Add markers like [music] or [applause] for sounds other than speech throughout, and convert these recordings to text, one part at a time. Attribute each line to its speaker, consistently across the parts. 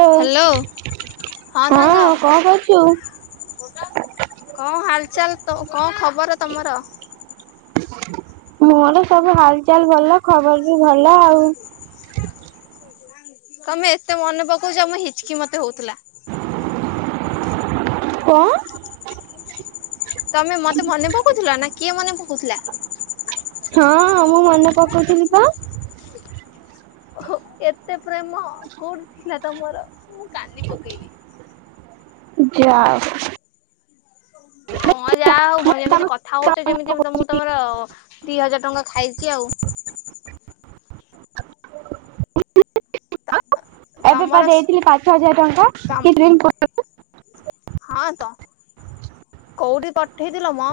Speaker 1: ଓ
Speaker 2: hello
Speaker 1: ହଁ
Speaker 2: କଁ
Speaker 1: କଣ କରୁଛୁ?
Speaker 2: ହାଲଚାଲ କଁ ଖବର ତମର?
Speaker 1: ମୋର ସବୁ ହାଲଚାଲ୍ ଭଲ ଖବର ବି ଭଲ ଆଉ।
Speaker 2: ତମେ ଏତେ ମନେ ପକଉଚ ମ ହିଚକି ମତେ ହଉଥିଲା।
Speaker 1: କଁ?
Speaker 2: ତମେ ମତେ ମନେ ପକଉଥିଲ ନା କିଏ ମନେ ପକଉଥିଲା?
Speaker 1: ହଁ ମୁଁ ମନେ ପକଉଥିଲି ପା।
Speaker 2: ଓହୋ ଏତେ ପ୍ରେମ କୋଉଠି ଥିଲା ତମର ମୁଁ କାନ୍ଦି ପକେଇବି।
Speaker 1: ଯା ହଉ।
Speaker 2: କଣ ଯାହା ହଉ ମ ଯେମିତି କଥା ହଉଚ ଯେମିତି ମୁଁ ତମ-ତମର ଦି ହଜାର ଟଙ୍କା ଖାଇଚି ଆଉ।
Speaker 1: ଏବେ ପା
Speaker 2: ତମର
Speaker 1: ଦେଇଥିଲି ପାଞ୍ଚ ହଜାର ଟଙ୍କା କିି [inaudible]
Speaker 2: ହଁ ତ। କୋଉଠି ପଠେଇଥିଲ ମ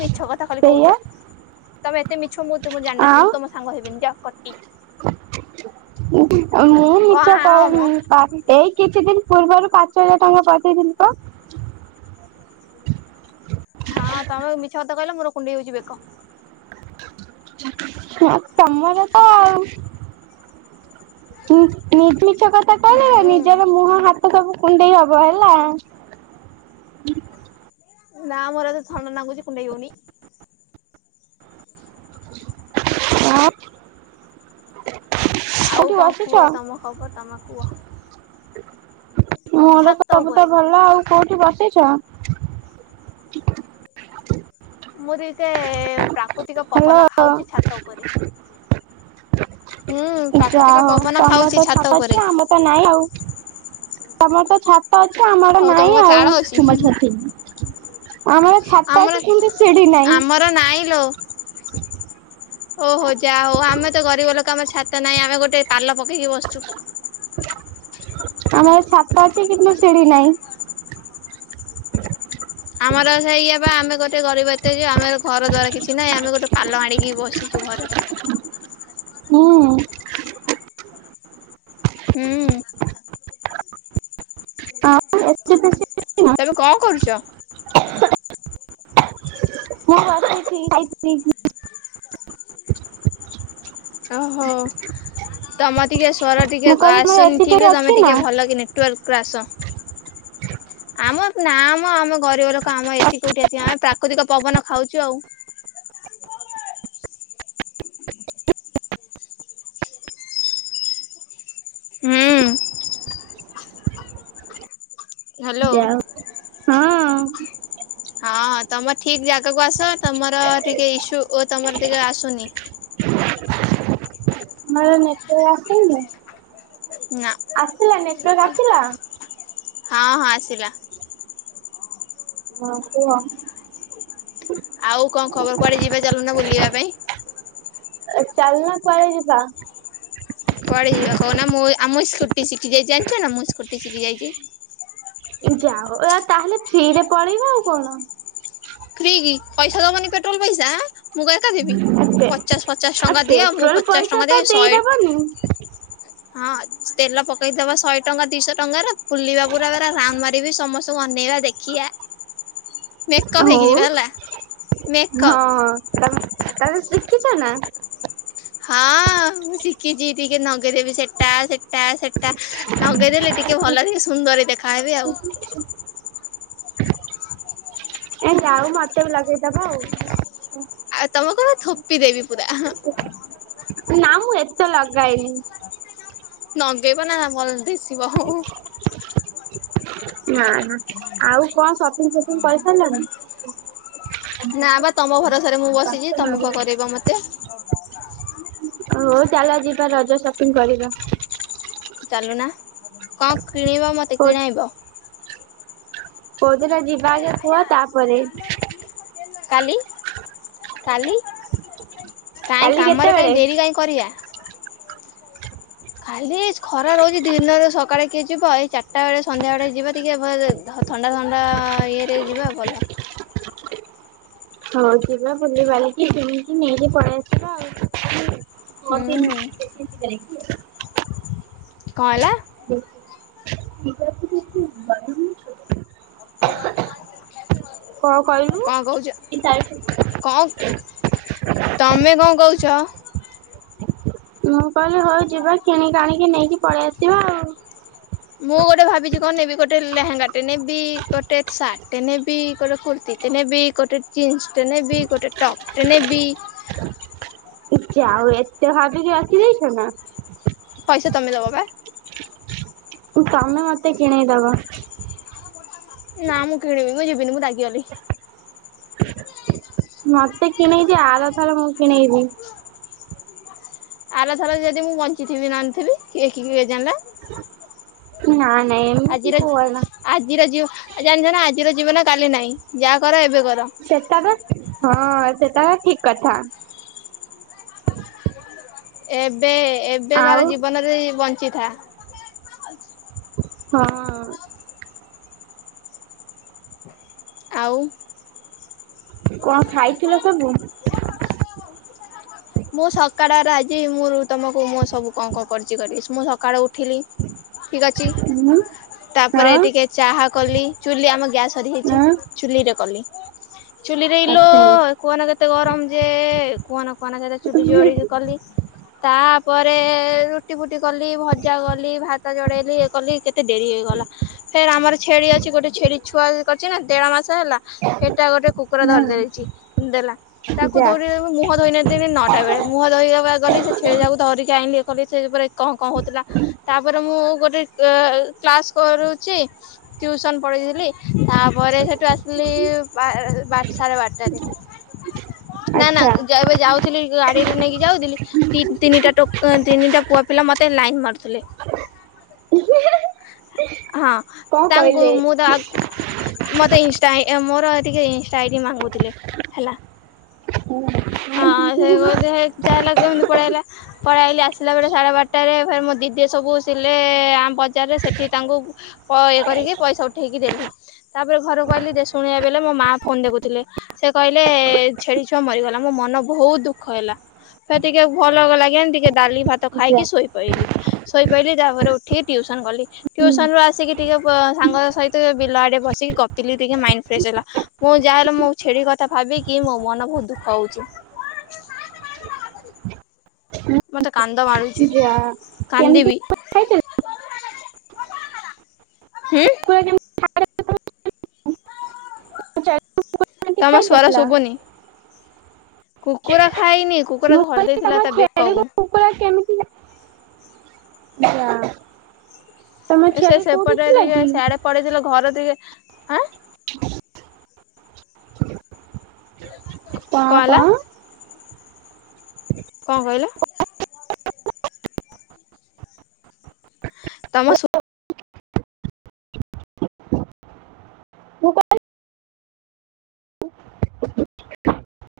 Speaker 2: ମିଛ କଥା ଖାଲି
Speaker 1: ସେଇଆ
Speaker 2: କହୁଚ? ତମେ ଏତେ ମିଛ ମୁଁ ତୁମକୁ ଜାଣିିନଥିଲ ମୁଁ
Speaker 1: ଆଉ
Speaker 2: ତମ ସାଙ୍ଗ ହେବିନି ଯା କଟି।
Speaker 1: ମୁଁ
Speaker 2: କଣ
Speaker 1: ମିଛ
Speaker 2: ହଁ ମ
Speaker 1: କହୁନି [inaudible] କିଛି ଦି୍ନ ପୂର୍ବରୁ ପାଞ୍ଚ ହଜାର ଟଙ୍କା ପଠେଇ ଥିଲି ପା।
Speaker 2: ହଁ ତମେ ଏବେ ମିଛ କଥା କହିଲ ମୋର କୁଣ୍ଡେଇ ହଉଚି ବେକ।
Speaker 1: ହଁ ତମର ତ ଆଉ
Speaker 2: [inaudible]
Speaker 1: [inaudible] ମିଛ କଥା
Speaker 2: ହୁଁ
Speaker 1: କହିଲେ ନା ନିଜର ମୁହଁ ହାତ ସବୁ କୁଣ୍ଡେଇ ହବ ହେଲା।
Speaker 2: ନା ମୋର ଏ ତ ଥଣ୍ଡା ନାଗୁଚି କୁଣ୍ଡେଇ ହଉନି।
Speaker 1: [unintelligible]
Speaker 2: ଆଉ କଣ କୁହ
Speaker 1: ବସିଛ?
Speaker 2: ତମ ଖବର ତମ କୁହ?
Speaker 1: ମୋର
Speaker 2: ଛାତ
Speaker 1: ସବୁ ତ
Speaker 2: ଉପରେ
Speaker 1: ଭଲ ଆଉ। କୋଉଠି ବସିଛ?
Speaker 2: ମୁଁ ଟିକେ ପ୍ରାକୃତିକ
Speaker 1: ହ୍ୟାଲୋ
Speaker 2: ପବନ ଖାଉଚି ଛାତ ଉପରେ। ହୁଁ
Speaker 1: ଯା
Speaker 2: ପ୍ରାକୃତିକ
Speaker 1: ହଉ
Speaker 2: ପବନ
Speaker 1: ତମର ତ
Speaker 2: ଖାଉଚି ଛାତ
Speaker 1: ଅଛି
Speaker 2: ଉପରେ।
Speaker 1: ଆମର ତ ନାଇଁ ଆଉ। ତମର ତ ଛାତ ଅଛି
Speaker 2: ହଉ
Speaker 1: ଆମଡନାଇଁ
Speaker 2: ତମ ଚାଳ
Speaker 1: ଆଉ।
Speaker 2: ଅଛି
Speaker 1: ଆମର ଛାତ
Speaker 2: ଆମର
Speaker 1: ଅଛି କିନ୍ତୁ ସିଢି ନାଇଁ।
Speaker 2: [inaudible] ନାଇଁ ଲୋ। ଓହୋ ଯାହା ହଉ ଆମେ ତ ଗରିବ ଲୋକ ଆମର ଛାତ ନାଇଁ ଆମେ ଗୋଟେ ପାଲ ପକେଇକି ବସିଚୁ।
Speaker 1: ଆମର ଛାତ ଅଛି କିନ୍ତୁ ସିଢି ନାଇଁ।
Speaker 2: ଆମର ସେଇଆ ବା ଆମେ ଗ ଏତେ ଗରିବ ଏତେ ଯେ ଆମର ଘର ଦ୍ଵାରା କିଛି ନାହିଁ ଆମେ ଗୋଟେ ପାଲ ଆଣିକି ବସିଚୁ ଘରେ।
Speaker 1: ହୁଁ।
Speaker 2: ହୁଁ।
Speaker 1: ଏଠି ବେଶି
Speaker 2: ଏବେ କଣ କରୁଚ?
Speaker 1: ମୁଁ ବସିଛି ଖାଇପିଇକି।
Speaker 2: ଓହୋ, ତୋମ ଟିକେ ସ୍ୱର ଟିକେ
Speaker 1: ମୁଁ କହିଲି ତମର
Speaker 2: ଆସୁନି
Speaker 1: ଏସି
Speaker 2: ଠିକ୍
Speaker 1: ଫେସି
Speaker 2: ରେ। ତୋମେ
Speaker 1: ଅଛି ନା?
Speaker 2: ଟିକେ ଭଲ କିନି ଟୁୱେଲ୍ କ୍ଳାସ୍। ଆମ ନା ମୋ ଆମ ଗରିବ ଲୋକ ଆମ ଏସିି କୋଉଠି ଆସିବ? ଆମେ ପ୍ରାକୃତିକ ପବନ ଖାଉଛୁ ଆଉ। ହୁଁ ହ୍ୟାଲୋ
Speaker 1: ଯା [inaudible] ହଁ
Speaker 2: ହଁ ତୋମ ଠିକ୍ ଜାଗାକୁ ଆସ ତୋମର ଟିକେ ଇସ୍ୟୁ ଓ ତୋମର ଟିକେ ଆସୁନି।
Speaker 1: ମୋର ନେଟୱାର୍କ ଆସୁନି?
Speaker 2: ନା।
Speaker 1: ଆସିଲା ନେଟୱାର୍କ ଆସିଲା?
Speaker 2: ହଁ, ହଁ ଆସିଲା।
Speaker 1: ହଁ କୁହ।
Speaker 2: ଆଉ କଣ ଖବର କୁଆଡେ ଯିବା ଚାଲୁନ ବୁଲିବା ପାଇଁ?
Speaker 1: ଏ ଚାଲୁନ କୁଆଡେ ଯିବା?
Speaker 2: କୁଆଡେ ଯିବା କହୁନ? ମୁଁ ଏ ଆମ ଏ ସ୍କୁଟି ଶିଖି ଯାଇଛି ଜାଣିଛ ନା ମୁଁ ସ୍କୁଟି ଶିଖି ଯାଇଚି।
Speaker 1: ଯା ହଉ ଏଆ ତାହେଲେ ଫ୍ରିରେ ପଳେଇବା ଆଉ କଣ।
Speaker 2: ଫ୍ରି କି ପଇସା ଦବନି ପେଟ୍ରୋଲ୍ ପଇସା ଆଁ? ମୁଁ କଣ ଏକା ଦେବି?
Speaker 1: ଏତେ
Speaker 2: ପଚାଶ ପଚାଶ
Speaker 1: ଆଉ
Speaker 2: ଟଙ୍କା ଦିଅ ମୁଁ
Speaker 1: ପେଟ୍ରୋଲ
Speaker 2: ପଚାଶ
Speaker 1: ପଇସା
Speaker 2: ଟଙ୍କା
Speaker 1: ତ
Speaker 2: ଦେବି ଶଏ
Speaker 1: ଦେଇଦବନି
Speaker 2: ହଁ ତେଲ ପକେଇଦବା ଶଏ ଟଙ୍କା ଦିଶ ଟଙ୍କା ରେ ବୁଲିବା ପୁରା ବେରା ରାଉଣ୍ଡ ମାରିବି ସମସ୍ତଙ୍କୁ ଅନେଇବା ଦେଖିବା। ମେକଅପ୍ ହେଇକି
Speaker 1: ହଉ
Speaker 2: ଯିବା ହେଲା ମେକଅପ୍
Speaker 1: ହଁ ତୋମେ ତୋମେ ଶିଖିଛ ନା?
Speaker 2: ହଁ ମୁଁ ଶିଖିଛି ଟିକେ ନଗେଇଦେବି ସେଟା ସେଟା ସେ ତା ନଗେଇଦେଲେ ଟିକେ ଭଲ ଟିକେ ସୁନ୍ଦରୀ ଦେଖାହେବି ଆଉ।
Speaker 1: ଏ ଯା ହଉ ମୋତେ ବି ଲଗେଇଦବ ଆଉ।
Speaker 2: ଆଉ ତୋମ କଣ ଥୋପି ଦେବି ପୁରା।
Speaker 1: ନା ମୁଁ ଏତେ ଲଗାଏନି।
Speaker 2: ନଗେଇବ ନା ଭଲ ଦିଶ
Speaker 1: ନା ନା ଆଉ କଣ ସପିଙ୍ଗ ଫପ ଫିଙ୍ଗ କରିସାରଲଣି?
Speaker 2: ନା ବା ତମ ଭରସାରେ ମୁଁ ବସିଛି ତମେ ବା କରେଇବ ମତେ
Speaker 1: [unintelligible] ହଉ ଚାଲ ଯିବା ରଜ ସପିଙ୍ଗ କରିବା।
Speaker 2: ଚାଲୁନା କଣ କିଣିବ ମୋତେ
Speaker 1: କୋଉ
Speaker 2: କିଣାଇବ?
Speaker 1: କୋଉଦିନ ଯିବା ଆଗେ କୁହ ତାପରେ?
Speaker 2: କାଲି କାଲି କାଇଁ
Speaker 1: କାଲି
Speaker 2: କାମରେ କାଇଁ
Speaker 1: କେତେବେଳେ
Speaker 2: ଡେରି କାଇଁ କ କରିଆ। ଖାଲି ଖରା ରହୁଚି ଦିନରେ ସକାଳେ କିଏ ଯିବ। ଏଇ ଚାଟା ବେଳେ ସନ୍ଧ୍ୟା ବେଳେ ଯିବା ଟିକେ ଭଲସେ ଧ ଥଣ୍ଡା ଥଣ୍ଡା ଇଏରେ ଯିବା ଭଲ।
Speaker 1: ହଁ ଯିବା ଭୁଲି ବାଲିକି କିଣିକି ନେଇକି ପଳେଇ ଆସିବା ଆଉ।
Speaker 2: ହୁଁ
Speaker 1: [unintelligible]
Speaker 2: କଁ ହେଲା?
Speaker 1: [unintelligible] କଣ କହିଲୁ
Speaker 2: କଣ କହୁଚ? କଁ ତମେ କଣ କୋହୁଚ।
Speaker 1: ମୁଁ କହିଲି ହଉ ଯିବ କିଣି ଆଣିକି ନେଇକି ପଳେଇ ଆସିବ ଆଉ।
Speaker 2: ମୁଁ ଗୋଟେ ଭାବିଛି କଣ ନେବି ଗୋଟେ ଲେହେଙ୍ଗାଟେ ନେବି ଗୋଟେ ସାର୍ଟଟେ ନେବି ଗୋଟେ କୁର୍ତ୍ତିଟେ ନେବି ଗୋଟେ ଜିନ୍ସ ଟେ ନେବି ଗୋଟେ ଟପ୍ ଟେ ନେବି।
Speaker 1: [inaudible] ଆ ଆଉ ଏତେ ଭାବିକି ରଖି ଦେଇେଚ ନା।
Speaker 2: ପଇସା ତମେ ଦବ ବା।
Speaker 1: ତମେ ମତେ କିଣେଇଦବ।
Speaker 2: ନା ମୁଁ କିଣିବି ମୁଁ ଯିବିନି ମୁଁ ରାଗିଗଲି।
Speaker 1: ମତେ କିଣେଇଦିଅ ଆର ଥର ମୁଁ କିଣେଇବି।
Speaker 2: ଆରଥର ଯଦି ମୁଁ ବଞ୍ଚିଥିବି ନନ୍ ଥିବି କି କିଏ ଜାଣିଲା।
Speaker 1: ନା। ନା ଏମିତି
Speaker 2: ଆଜିର
Speaker 1: କୁହନା
Speaker 2: ଆଜିର ଜିବଜାଣିଚ ନା ଆଜିର ଜୀବନ କାଲି ନାହିଁ ଯାହା କର ଏବେ କର।
Speaker 1: ସେତାବା ହଁ ସେତାପା ଠିକ୍ କଥା।
Speaker 2: ଏବେ ଏବେ କାର
Speaker 1: ଆଉ
Speaker 2: ଜୀବନରେ ବଞ୍ଚିଥା।
Speaker 1: ହଁ।
Speaker 2: ଆଉ।
Speaker 1: କଣ ଖାଇଥିଲ ସବୁ।
Speaker 2: [unintelligible] ମୁଁ ସକାଡର ଆଜି ମୁଁ ତମକୁ ମୁଁ ମୋ ସବୁ କଣ କଣ କରିଚି କହିଦେଇଚି ମୁଁ ସକାଳୁ ଉଠିଲି। ଠିକ୍ ଅଛି
Speaker 1: ହୁଁ
Speaker 2: ତାପରେ
Speaker 1: ହଁ
Speaker 2: ଟିକେ ଚାହା କଲି ଚୁଲି ଆମ ଗ୍ୟାସ ସରି ହେଇଚି
Speaker 1: ହଁ
Speaker 2: ଚୁଲି ରେ କଲି। ଚୁଲିରେ ଇଲୋ
Speaker 1: ଆଚ୍ଛା।
Speaker 2: କୁହନା କେତେ ଗରମ ଯେ କୁହନା କୁହନା ସେ ଚୁଲି ଜଳି
Speaker 1: ହଁ
Speaker 2: କଲି। ତାପରେ ରୁଟି ଫୁଟି କଲି ଭଜା କଲି ଭାତ ଚଢେଇଲି ଇଏ କଲି କେ ତେ ଡେରି ହେଇଗଲା ଫେରେ ଆମର ଛେଳି ଅଛି ଗୋଟେ ଛେଳି ଛୁଆ କରିଛି ନା ଦେଢ ମାସ ହେଲା ସେଟା ଗୋଟେ କୁ କୁକୁର ଧରିଦେଇଚି ଦେଲା ତାକୁ
Speaker 1: ଯା
Speaker 2: [unintelligible] ମୁଁହ ଧୋଇ ନ ଥିନି ନଅଟା ବେଳେ। ମୁହଁ ଧୋଇହବାକୁ ଗଲି ସେ ଛେଳି ଟାକୁ ଧରିକି ଆଇନି ଇଏ କଲି ସେ ଉପରେ କଁ କଁ ହୋଉଥିଲା। ତାପରେ ମୁଁ ଗୋଟେ ଏ କ୍ଲାସ କରୁଚି ଟ୍ୟୁସନ ପଳେଇଥିଲି ତାପରେ ସେଠୁ ଆସିଲି ବା ବର ସାଢେ ବାରଟାରେ ନା ନା
Speaker 1: ଆଚ୍ଛା।
Speaker 2: ଏବେ ଯାଉଥିଲି ଗାଡିରେ ନେଇକି ଯାଉଥିଲି ଦି ତିନିଟା ଟୋ କା ତିନିଟା ପୁଅପିଲା ମତେ ଲାଇନ୍ ମାରୁଥିଲେ। ହଁ
Speaker 1: କଣ
Speaker 2: ତାଙ୍କୁ
Speaker 1: କହିଲେ
Speaker 2: ମୁଁ ତ ଆ ମୋତେ ଇନଷ୍ଟା ମୋର ଟିକେ ଇନଷ୍ଟା ଆଇଡି ମାଗୁଥିଲେ ହେଲା।
Speaker 1: ହୁଁ।
Speaker 2: ଅଁ ସେ କୋଉଚି ହେ ଚାହିଲା ହେକୁ ମିତି ପଳାଇ ଲା। ପଳେଆଇଲି ଆସିଲା ବେଳେ ସାଢ଼େ ବାରଟାରେ ଫେରେ ମୋ ଦିଦିଏ ସବୁ ସିଲେ ଆମ ବଜାରରେ ସେଠି ତାଙ୍କୁ ପ ଇଏ କରିକି ପଇସା ଉଠେଇକି ଦେଲି ତାପରେ ଘରକୁ ଆଇଲି ଶୁଣିବାକୁ ପାଇିଲି ମୋ ମା ଫୋନ ଦେଖୁଥିଲେ ସେ କହିଲେ ଛେଳି ଛୁଆ ମରିଗଲା ମୋ ମନ ଭୋଉତ ଦୁଃଖ ହେଲା। ଫେରଟିକେ ଭଲ ଲାଗେନି ଟିକେ ଡାଲି ଭାତ ତ
Speaker 1: ଯା
Speaker 2: ଖାଇକି ଶୋଇ ପଇଲି ଶୋଇ ପିଇଲିି ତାପରେ ଉଠିକି ଟ୍ୟୁସନ ଗଲି। ଟ୍ୟୁସନ ରୁ ଆସିକି ଟିକେ ସାଙ୍ଗ ସହିତ ବିଲ ଆଡେ ବସିକି ଗପିଲି ଟିକେ ମାଇଣ୍ଡ ଫ୍ରେଶ ହେଲା। ମୁଁ ଯାହାହେଲେ ମୋ ଛେଳି କଥା ଭାବିକି ମୋ ମନ ବୋହୁତ ଦୁଃଖ ହଉଚି। ମୋତେ କାନ୍ଦ ମାଡୁଚି
Speaker 1: ଯା କେମିତି
Speaker 2: କାନ୍ଦିବି।
Speaker 1: ଖାଇଥିଲ?
Speaker 2: ହୁଁ।
Speaker 1: କୁକୁଡ଼ା କେମିତି ଏମିତି
Speaker 2: ତମର ଶ୍ବର
Speaker 1: ଖାଇଦେଲା
Speaker 2: ଶୁଭୁନି। କୁକୁର ଖାଇନି କୁକୁର ଧରି ଦେଇଥିଲା ତା ବେକକୁ।
Speaker 1: ପୁରା ସେମିତିକା ଯା ତମ
Speaker 2: ସେ
Speaker 1: ଛେଳି କୋଉଠି
Speaker 2: ସେପଟେ
Speaker 1: ଥିଲା
Speaker 2: ଟିକେ
Speaker 1: କି
Speaker 2: ସିଆଡେ ପଳେଇଥିଲେ ଘର ଟିକେ ହେଁ
Speaker 1: କଣ କଣ?
Speaker 2: କଣ କହିଲ? ତମ ସୁ
Speaker 1: [inaudible] ମୋବାଇଲ [inaudible]